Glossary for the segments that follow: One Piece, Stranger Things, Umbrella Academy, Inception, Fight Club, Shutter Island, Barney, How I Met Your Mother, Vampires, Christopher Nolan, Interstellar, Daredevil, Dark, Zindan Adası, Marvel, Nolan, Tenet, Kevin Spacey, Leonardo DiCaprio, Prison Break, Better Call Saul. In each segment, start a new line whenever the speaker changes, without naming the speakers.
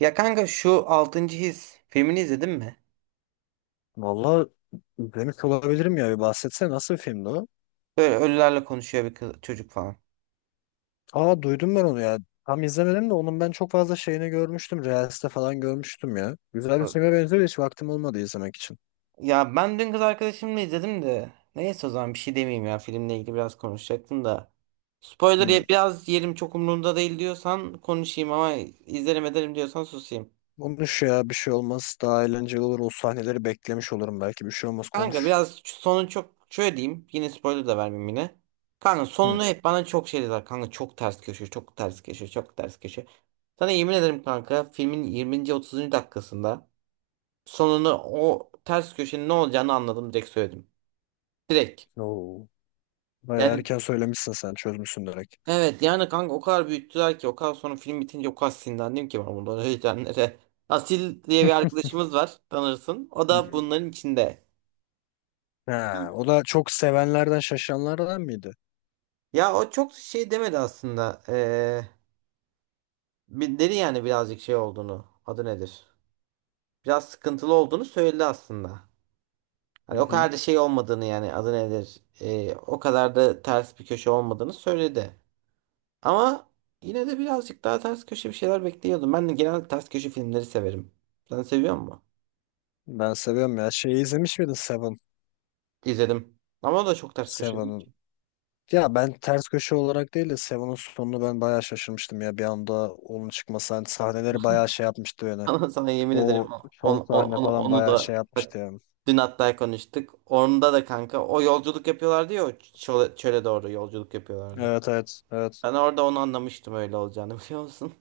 Ya kanka şu altıncı His filmini izledin mi?
Vallahi demiş olabilirim ya, bir bahsetsene, nasıl bir filmdi o?
Böyle ölülerle konuşuyor bir kız, çocuk falan.
Aa, duydum ben onu ya. Tam izlemedim de onun ben çok fazla şeyini görmüştüm. Reels'te falan görmüştüm ya. Güzel bir filme benziyor da hiç vaktim olmadı izlemek için.
Ya ben dün kız arkadaşımla izledim de. Neyse o zaman bir şey demeyeyim ya filmle ilgili biraz konuşacaktım da. Spoiler
Hmm.
biraz yerim çok umurumda değil diyorsan konuşayım ama izlerim ederim diyorsan susayım.
Konuş ya, bir şey olmaz. Daha eğlenceli olur. O sahneleri beklemiş olurum belki. Bir şey olmaz,
Kanka
konuş.
biraz sonu çok şöyle diyeyim yine spoiler da vermeyeyim yine. Kanka
Hmm.
sonunu hep bana çok şey dediler kanka çok ters köşe çok ters köşe çok ters köşe. Sana yemin ederim kanka filmin 20. 30. dakikasında. Sonunu o ters köşenin ne olacağını anladım direkt söyledim. Direkt.
Oo. Bayağı
Yani
erken söylemişsin sen. Çözmüşsün direkt.
evet yani kanka o kadar büyüttüler ki o kadar sonra film bitince o kadar sinirlendim ki ben bundan heyecanlara. Asil diye bir
Hı
arkadaşımız var tanırsın. O
hı.
da bunların içinde.
Ha, o da çok sevenlerden, şaşanlardan mıydı?
Ya o çok şey demedi aslında. Dedi yani birazcık şey olduğunu. Adı nedir? Biraz sıkıntılı olduğunu söyledi aslında.
Hı
Hani o
hı.
kadar da şey olmadığını yani adı nedir? O kadar da ters bir köşe olmadığını söyledi. Ama yine de birazcık daha ters köşe bir şeyler bekliyordum. Ben de genel ters köşe filmleri severim. Sen seviyor musun?
Ben seviyorum ya. Şeyi izlemiş miydin, Seven?
İzledim. Ama o da çok ters köşe değil
Seven.
ki.
Ya, ben ters köşe olarak değil de Seven'ın sonunu ben bayağı şaşırmıştım ya, bir anda onun çıkması, hani sahneleri bayağı şey yapmıştı yani.
Sana yemin ederim
O son
onu,
sahne
onu,
falan
onu,
bayağı
da
şey
bak
yapmıştı yani.
dün hatta konuştuk. Onda da kanka o yolculuk yapıyorlardı ya o çöle doğru yolculuk yapıyorlardı.
Evet, evet, evet.
Ben orada onu anlamıştım öyle olacağını biliyor musun?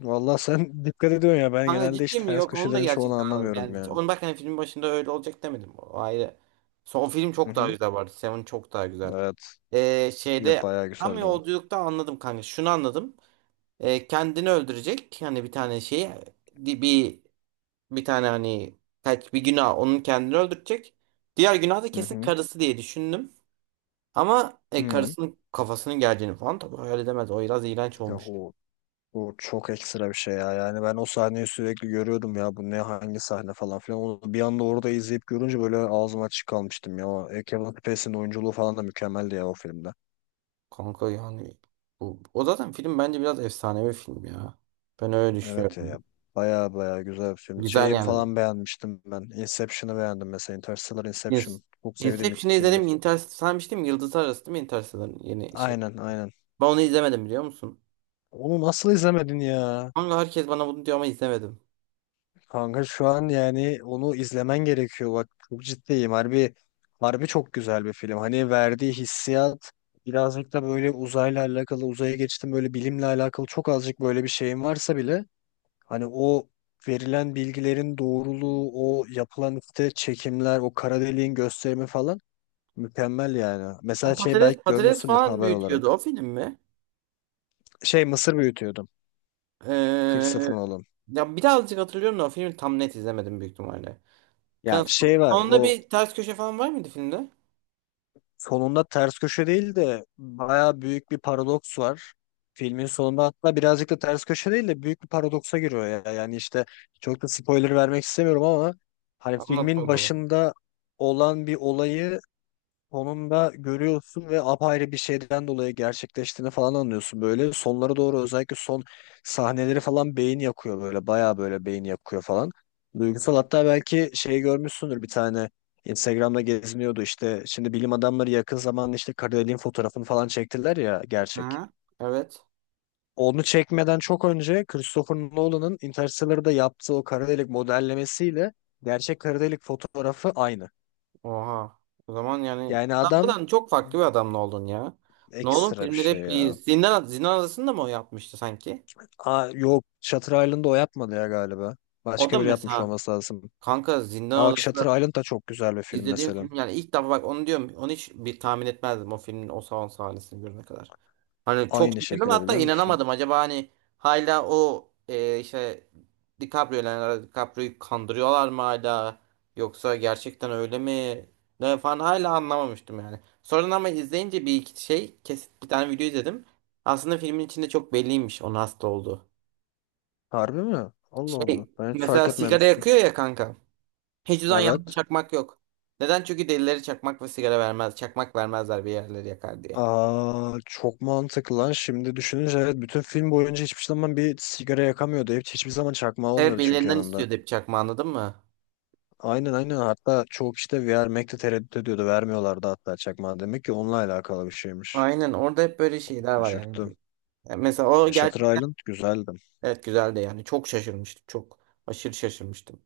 Valla sen dikkat ediyorsun ya, ben
Kanka
genelde hiç
ciddi mi?
ters
Yok onu da
köşelerin çoğunu
gerçekten anladım.
anlamıyorum
Yani
yani.
onu bak hani filmin başında öyle olacak demedim. O ayrı. Son film
Hı
çok daha
hı.
güzel vardı. Seven çok daha güzel.
Evet. Ya,
Şeyde
bayağı
tam
güzeldi o.
yolculukta anladım kanka. Şunu anladım. Kendini öldürecek. Yani bir tane şey di- bir bir tane hani kaç bir günah onun kendini öldürecek. Diğer günah da
Hı
kesin
hı.
karısı diye düşündüm. Ama
Hı.
karısının kafasının geleceğini falan tabii hayal edemez. O biraz iğrenç
Ya
olmuş.
o Bu çok ekstra bir şey ya. Yani ben o sahneyi sürekli görüyordum ya. Bu ne, hangi sahne falan filan. Onu bir anda orada izleyip görünce böyle ağzım açık kalmıştım ya. O Kevin Spacey'nin oyunculuğu falan da mükemmeldi ya o filmde.
Kanka yani o zaten film bence biraz efsanevi film ya. Ben öyle
Evet ya.
düşünüyorum.
Baya baya güzel bir film.
Güzel
Şeyi
yani.
falan beğenmiştim ben. Inception'ı beğendim mesela. Interstellar,
Yes.
Inception. Çok sevdiğim ilk
Inception'ı izledim.
filmdir.
Interstellar sanmıştım. Yıldızlar Arası değil mi Interstellar yeni şey.
Aynen, aynen.
Ben onu izlemedim biliyor musun?
Onu nasıl izlemedin ya?
Kanka herkes bana bunu diyor ama izlemedim.
Kanka şu an yani onu izlemen gerekiyor. Bak, çok ciddiyim. Harbi, harbi çok güzel bir film. Hani verdiği hissiyat birazcık da böyle uzayla alakalı, uzaya geçtim, böyle bilimle alakalı çok azıcık böyle bir şeyin varsa bile hani o verilen bilgilerin doğruluğu, o yapılan işte çekimler, o kara deliğin gösterimi falan mükemmel yani. Mesela
Ama
şey,
Patates,
belki
patates
görmüşsündür
falan
haber
büyütüyordu.
olarak.
O film mi?
Şey, mısır büyütüyordum.
Ee,
Christopher Nolan.
ya birazcık hatırlıyorum da o filmi tam net izlemedim büyük ihtimalle.
Ya,
Kanka,
şey var
sonunda
o.
bir ters köşe falan var mıydı filmde?
Sonunda ters köşe değil de bayağı büyük bir paradoks var. Filmin sonunda hatta birazcık da ters köşe değil de büyük bir paradoksa giriyor ya. Yani işte çok da spoiler vermek istemiyorum ama hani
Anlat o
filmin
zaman.
başında olan bir olayı sonunda görüyorsun ve apayrı bir şeyden dolayı gerçekleştiğini falan anlıyorsun böyle. Sonlara doğru özellikle son sahneleri falan beyin yakıyor böyle. Bayağı böyle beyin yakıyor falan. Duygusal, hatta belki şey görmüşsündür, bir tane Instagram'da geziniyordu işte. Şimdi bilim adamları yakın zamanda işte kara deliğin fotoğrafını falan çektiler ya, gerçek.
Hı. Evet.
Onu çekmeden çok önce Christopher Nolan'ın Interstellar'da yaptığı o kara delik modellemesiyle gerçek kara delik fotoğrafı aynı.
Oha. O zaman yani
Yani adam
Adamdan çok farklı bir adamla oldun ya. Nolan
ekstra bir
filmleri
şey
hep iyi.
ya.
Zindan Adası'nda mı o yapmıştı sanki?
Aa, yok, Shutter Island'ı o yapmadı ya galiba.
O da
Başka biri yapmış
mesela
olması lazım.
kanka
Aa,
Zindan
bak
Adası'nda
Shutter Island da çok güzel bir film
izlediğim
mesela.
film yani ilk defa bak onu diyorum. Onu hiç bir tahmin etmezdim o filmin o salon sahnesini görene kadar. Hani çok
Aynı
şaşırdım
şekilde,
hatta
biliyor musun?
inanamadım. Acaba hani hala o işte Leonardo DiCaprio'yu kandırıyorlar mı hala? Yoksa gerçekten öyle mi? Ne falan hala anlamamıştım yani. Sonradan ama izleyince bir iki şey kesit bir tane video izledim. Aslında filmin içinde çok belliymiş onun hasta olduğu.
Harbi mi? Allah Allah.
Şey
Ben hiç fark
mesela sigara
etmemiştim.
yakıyor ya kanka. Hiç uzan yanında
Evet.
çakmak yok. Neden? Çünkü delileri çakmak ve sigara vermez. Çakmak vermezler bir yerleri yakar diye.
Aa, çok mantıklı lan. Şimdi düşününce evet, bütün film boyunca hiçbir zaman bir sigara yakamıyordu. Hiçbir zaman çakmağı
Evet
olmuyordu çünkü
birilerinden
yanında.
istiyordu hep çakma anladın mı?
Aynen, aynen, hatta çoğu kişi de vermekte tereddüt ediyordu. Vermiyorlardı hatta çakmağı. Demek ki onunla alakalı bir şeymiş.
Aynen orada hep böyle şeyler var
Şaşırttım.
yani. Yani mesela o
E,
gerçek
Shutter Island güzeldi.
evet güzeldi yani. Çok şaşırmıştım. Çok aşırı şaşırmıştım.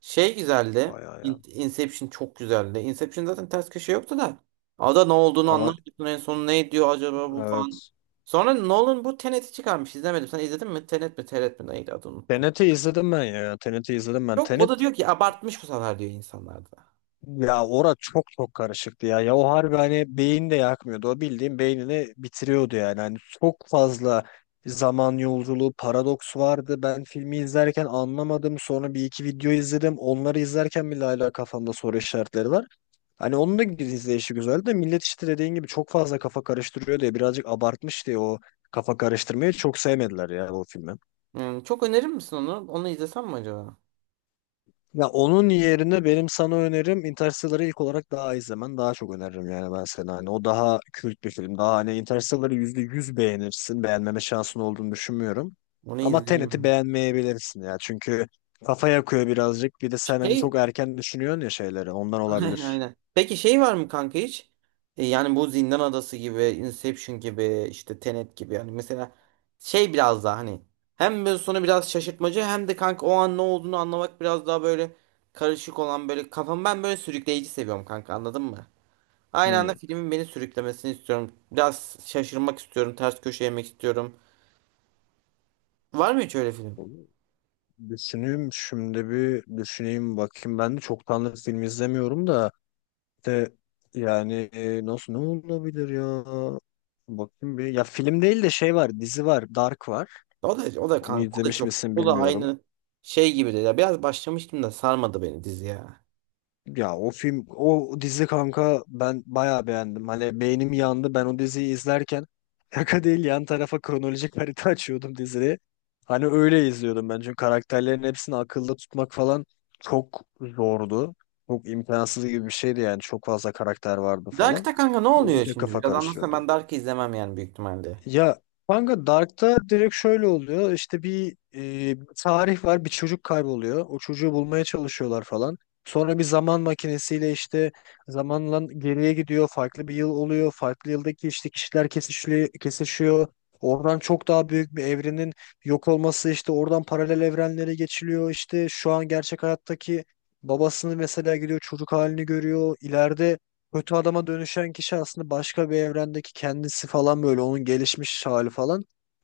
Şey güzeldi.
Bayağı ya.
Inception çok güzeldi. Inception zaten ters köşe yoktu da. Ada ne olduğunu
Ama
anlamıyorsun en son ne diyor acaba bu falan.
Evet.
Sonra Nolan bu Tenet'i çıkarmış. İzlemedim. Sen izledin mi? Tenet mi? Tenet mi? Neydi adı unuttum.
Tenet'i izledim ben ya. Tenet'i izledim ben.
Çok o
Tenet
da diyor ki abartmış bu sefer diyor insanlar da.
ya, ora çok çok karışıktı ya. Ya o harbi hani beyin de yakmıyordu. O bildiğin beynini bitiriyordu yani. Hani çok fazla zaman yolculuğu, paradoks vardı. Ben filmi izlerken anlamadım. Sonra bir iki video izledim. Onları izlerken bile hala kafamda soru işaretleri var. Hani onun da izleyişi güzeldi de millet işte dediğin gibi çok fazla kafa karıştırıyor diye birazcık abartmış diye o kafa karıştırmayı çok sevmediler ya bu filmi.
Hmm, çok önerir misin onu? Onu izlesem mi acaba?
Ya onun yerine benim sana önerim Interstellar'ı ilk olarak daha izlemen. Daha çok öneririm yani ben sana. Hani o daha kült bir film. Daha hani Interstellar'ı %100 beğenirsin. Beğenmeme şansın olduğunu düşünmüyorum.
Onu
Ama
izleyeyim
Tenet'i
mi?
beğenmeyebilirsin ya. Çünkü kafa yakıyor birazcık. Bir de sen hani
Şey
çok erken düşünüyorsun ya şeyleri. Ondan olabilir.
aynen. Peki şey var mı kanka hiç? Yani bu Zindan Adası gibi, Inception gibi, işte Tenet gibi yani mesela şey biraz daha hani hem böyle sonu biraz şaşırtmacı hem de kanka o an ne olduğunu anlamak biraz daha böyle karışık olan böyle kafam ben böyle sürükleyici seviyorum kanka anladın mı? Aynı anda
Hmm.
filmin beni sürüklemesini istiyorum. Biraz şaşırmak istiyorum, ters köşe yemek istiyorum. Var mı hiç öyle film?
Düşüneyim, şimdi bir düşüneyim bakayım. Ben de çoktandır film izlemiyorum da de yani, ne olabilir ya? Bakayım bir. Ya film değil de şey var, dizi var, Dark var.
O da o da
Onu
kanka o da
izlemiş
çok
misin,
o da
bilmiyorum.
aynı şey gibi de ya biraz başlamıştım da sarmadı beni dizi ya.
Ya o dizi kanka, ben bayağı beğendim. Hani beynim yandı. Ben o diziyi izlerken şaka değil, yan tarafa kronolojik harita açıyordum diziyi. Hani öyle izliyordum ben. Çünkü karakterlerin hepsini akılda tutmak falan çok zordu. Çok imkansız gibi bir şeydi yani. Çok fazla karakter vardı falan.
Dark'ta kanka ne
O
oluyor
iyice
şimdi?
kafa
Biraz anlatsana
karıştırıyordu.
ben Dark'ı izlemem yani büyük ihtimalle.
Ya kanka, Dark'ta direkt şöyle oluyor. İşte bir tarih var, bir çocuk kayboluyor. O çocuğu bulmaya çalışıyorlar falan. Sonra bir zaman makinesiyle işte zamanla geriye gidiyor. Farklı bir yıl oluyor. Farklı yıldaki işte kişiler kesişiyor. Oradan çok daha büyük bir evrenin yok olması, işte oradan paralel evrenlere geçiliyor. İşte şu an gerçek hayattaki babasını mesela gidiyor çocuk halini görüyor. İleride kötü adama dönüşen kişi aslında başka bir evrendeki kendisi falan, böyle onun gelişmiş hali falan.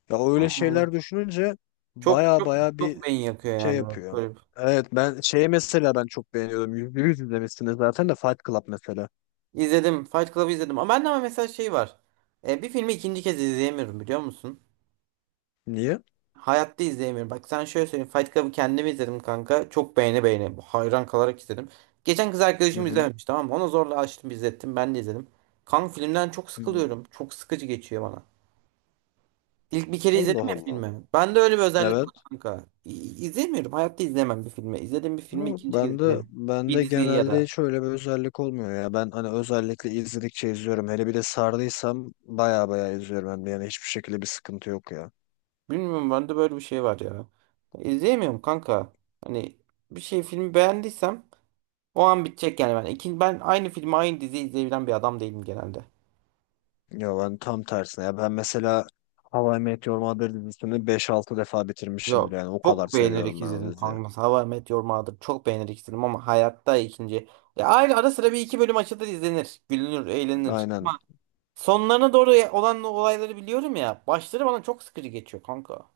Ya, öyle
Hmm.
şeyler düşününce
Çok
baya
çok
baya bir
çok beyin yakıyor
şey
yani.
yapıyor.
Böyle.
Evet, ben şeyi mesela ben çok beğeniyorum. %100 izlemişsiniz zaten de, Fight Club mesela.
İzledim. Fight Club'ı izledim. Ama bende ama mesela şey var. Bir filmi ikinci kez izleyemiyorum biliyor musun?
Niye?
Hayatta izleyemiyorum. Bak sen şöyle söyleyeyim. Fight Club'ı kendim izledim kanka. Çok beğene beğene. Hayran kalarak izledim. Geçen kız
Hı
arkadaşım
hı.
izlememiş tamam mı? Ona zorla açtım izlettim. Ben de izledim. Kanka filmden çok
Hı.
sıkılıyorum. Çok sıkıcı geçiyor bana. İlk bir kere
Allah
izledim ya
Allah.
filmi. Ben de öyle bir özellik var
Evet.
kanka. İzlemiyorum. Hayatta izlemem bir filmi. İzlediğim bir filmi
Yok,
ikinci kez
bende
izlemem. Bir
bende
diziyi ya
genelde
da.
hiç öyle bir özellik olmuyor ya. Ben hani özellikle izledikçe izliyorum. Hele bir de sardıysam baya baya izliyorum hem de. Yani hiçbir şekilde bir sıkıntı yok ya.
Bilmiyorum bende böyle bir şey var ya. İzleyemiyorum kanka. Hani bir şey filmi beğendiysem o an bitecek yani ben. Ben aynı filmi aynı diziyi izleyebilen bir adam değilim genelde.
Ya ben tam tersine. Ya ben mesela How I Met Your Mother dizisini 5-6 defa bitirmişimdir
Yok.
yani. O kadar
Çok beğenerek
seviyorum ben o
izledim
diziyi.
kanka. Mesela How I Met Your Mother çok beğenerek izledim ama hayatta ikinci. Ya aynı ara sıra bir iki bölüm açılır izlenir. Gülünür, eğlenir.
Aynen.
Sonlarına doğru olan olayları biliyorum ya. Başları bana çok sıkıcı geçiyor kanka.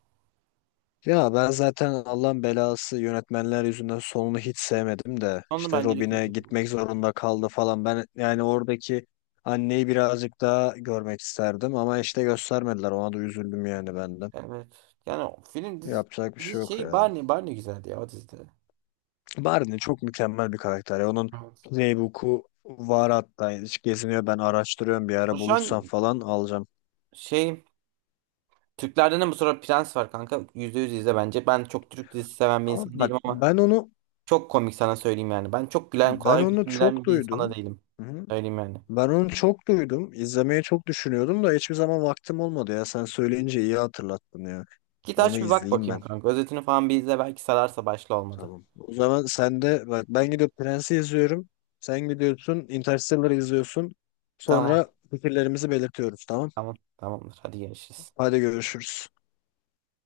Ya, ben zaten Allah'ın belası yönetmenler yüzünden sonunu hiç sevmedim de
Sonu
işte
bence de
Robin'e
kötü.
gitmek zorunda kaldı falan. Ben yani oradaki anneyi birazcık daha görmek isterdim ama işte göstermediler. Ona da üzüldüm yani ben de.
Evet. Yani o film dizi,
Yapacak bir şey yok
şey
ya.
Barney Barney güzeldi ya o dizide.
Barney çok mükemmel bir karakter ya. Onun
Evet.
Playbook'u var hatta. Hiç geziniyor. Ben araştırıyorum. Bir
O
ara
şu
bulursam
an
falan alacağım.
şey Türklerden de bu sıra Prens var kanka. %100 izle bence. Ben çok Türk dizisi seven bir
Ama
insan
bak,
değilim ama
ben onu
çok komik sana söyleyeyim yani. Ben çok gülen
ben
kolay
onu çok
gülen bir insana
duydum.
değilim.
Hı.
Söyleyeyim yani.
Ben onu çok duydum. İzlemeyi çok düşünüyordum da hiçbir zaman vaktim olmadı ya. Sen söyleyince iyi hatırlattın ya.
Git
Onu
aç bir bak
izleyeyim
bakayım
ben.
kanka. Özetini falan bir izle belki sararsa başla olmadı.
Tamam. O zaman sen de bak, ben gidip Prens'i izliyorum. Sen gidiyorsun, Interstellar'ı izliyorsun.
Tamam.
Sonra fikirlerimizi belirtiyoruz, tamam.
Tamam. Tamamdır. Hadi görüşürüz.
Hadi görüşürüz.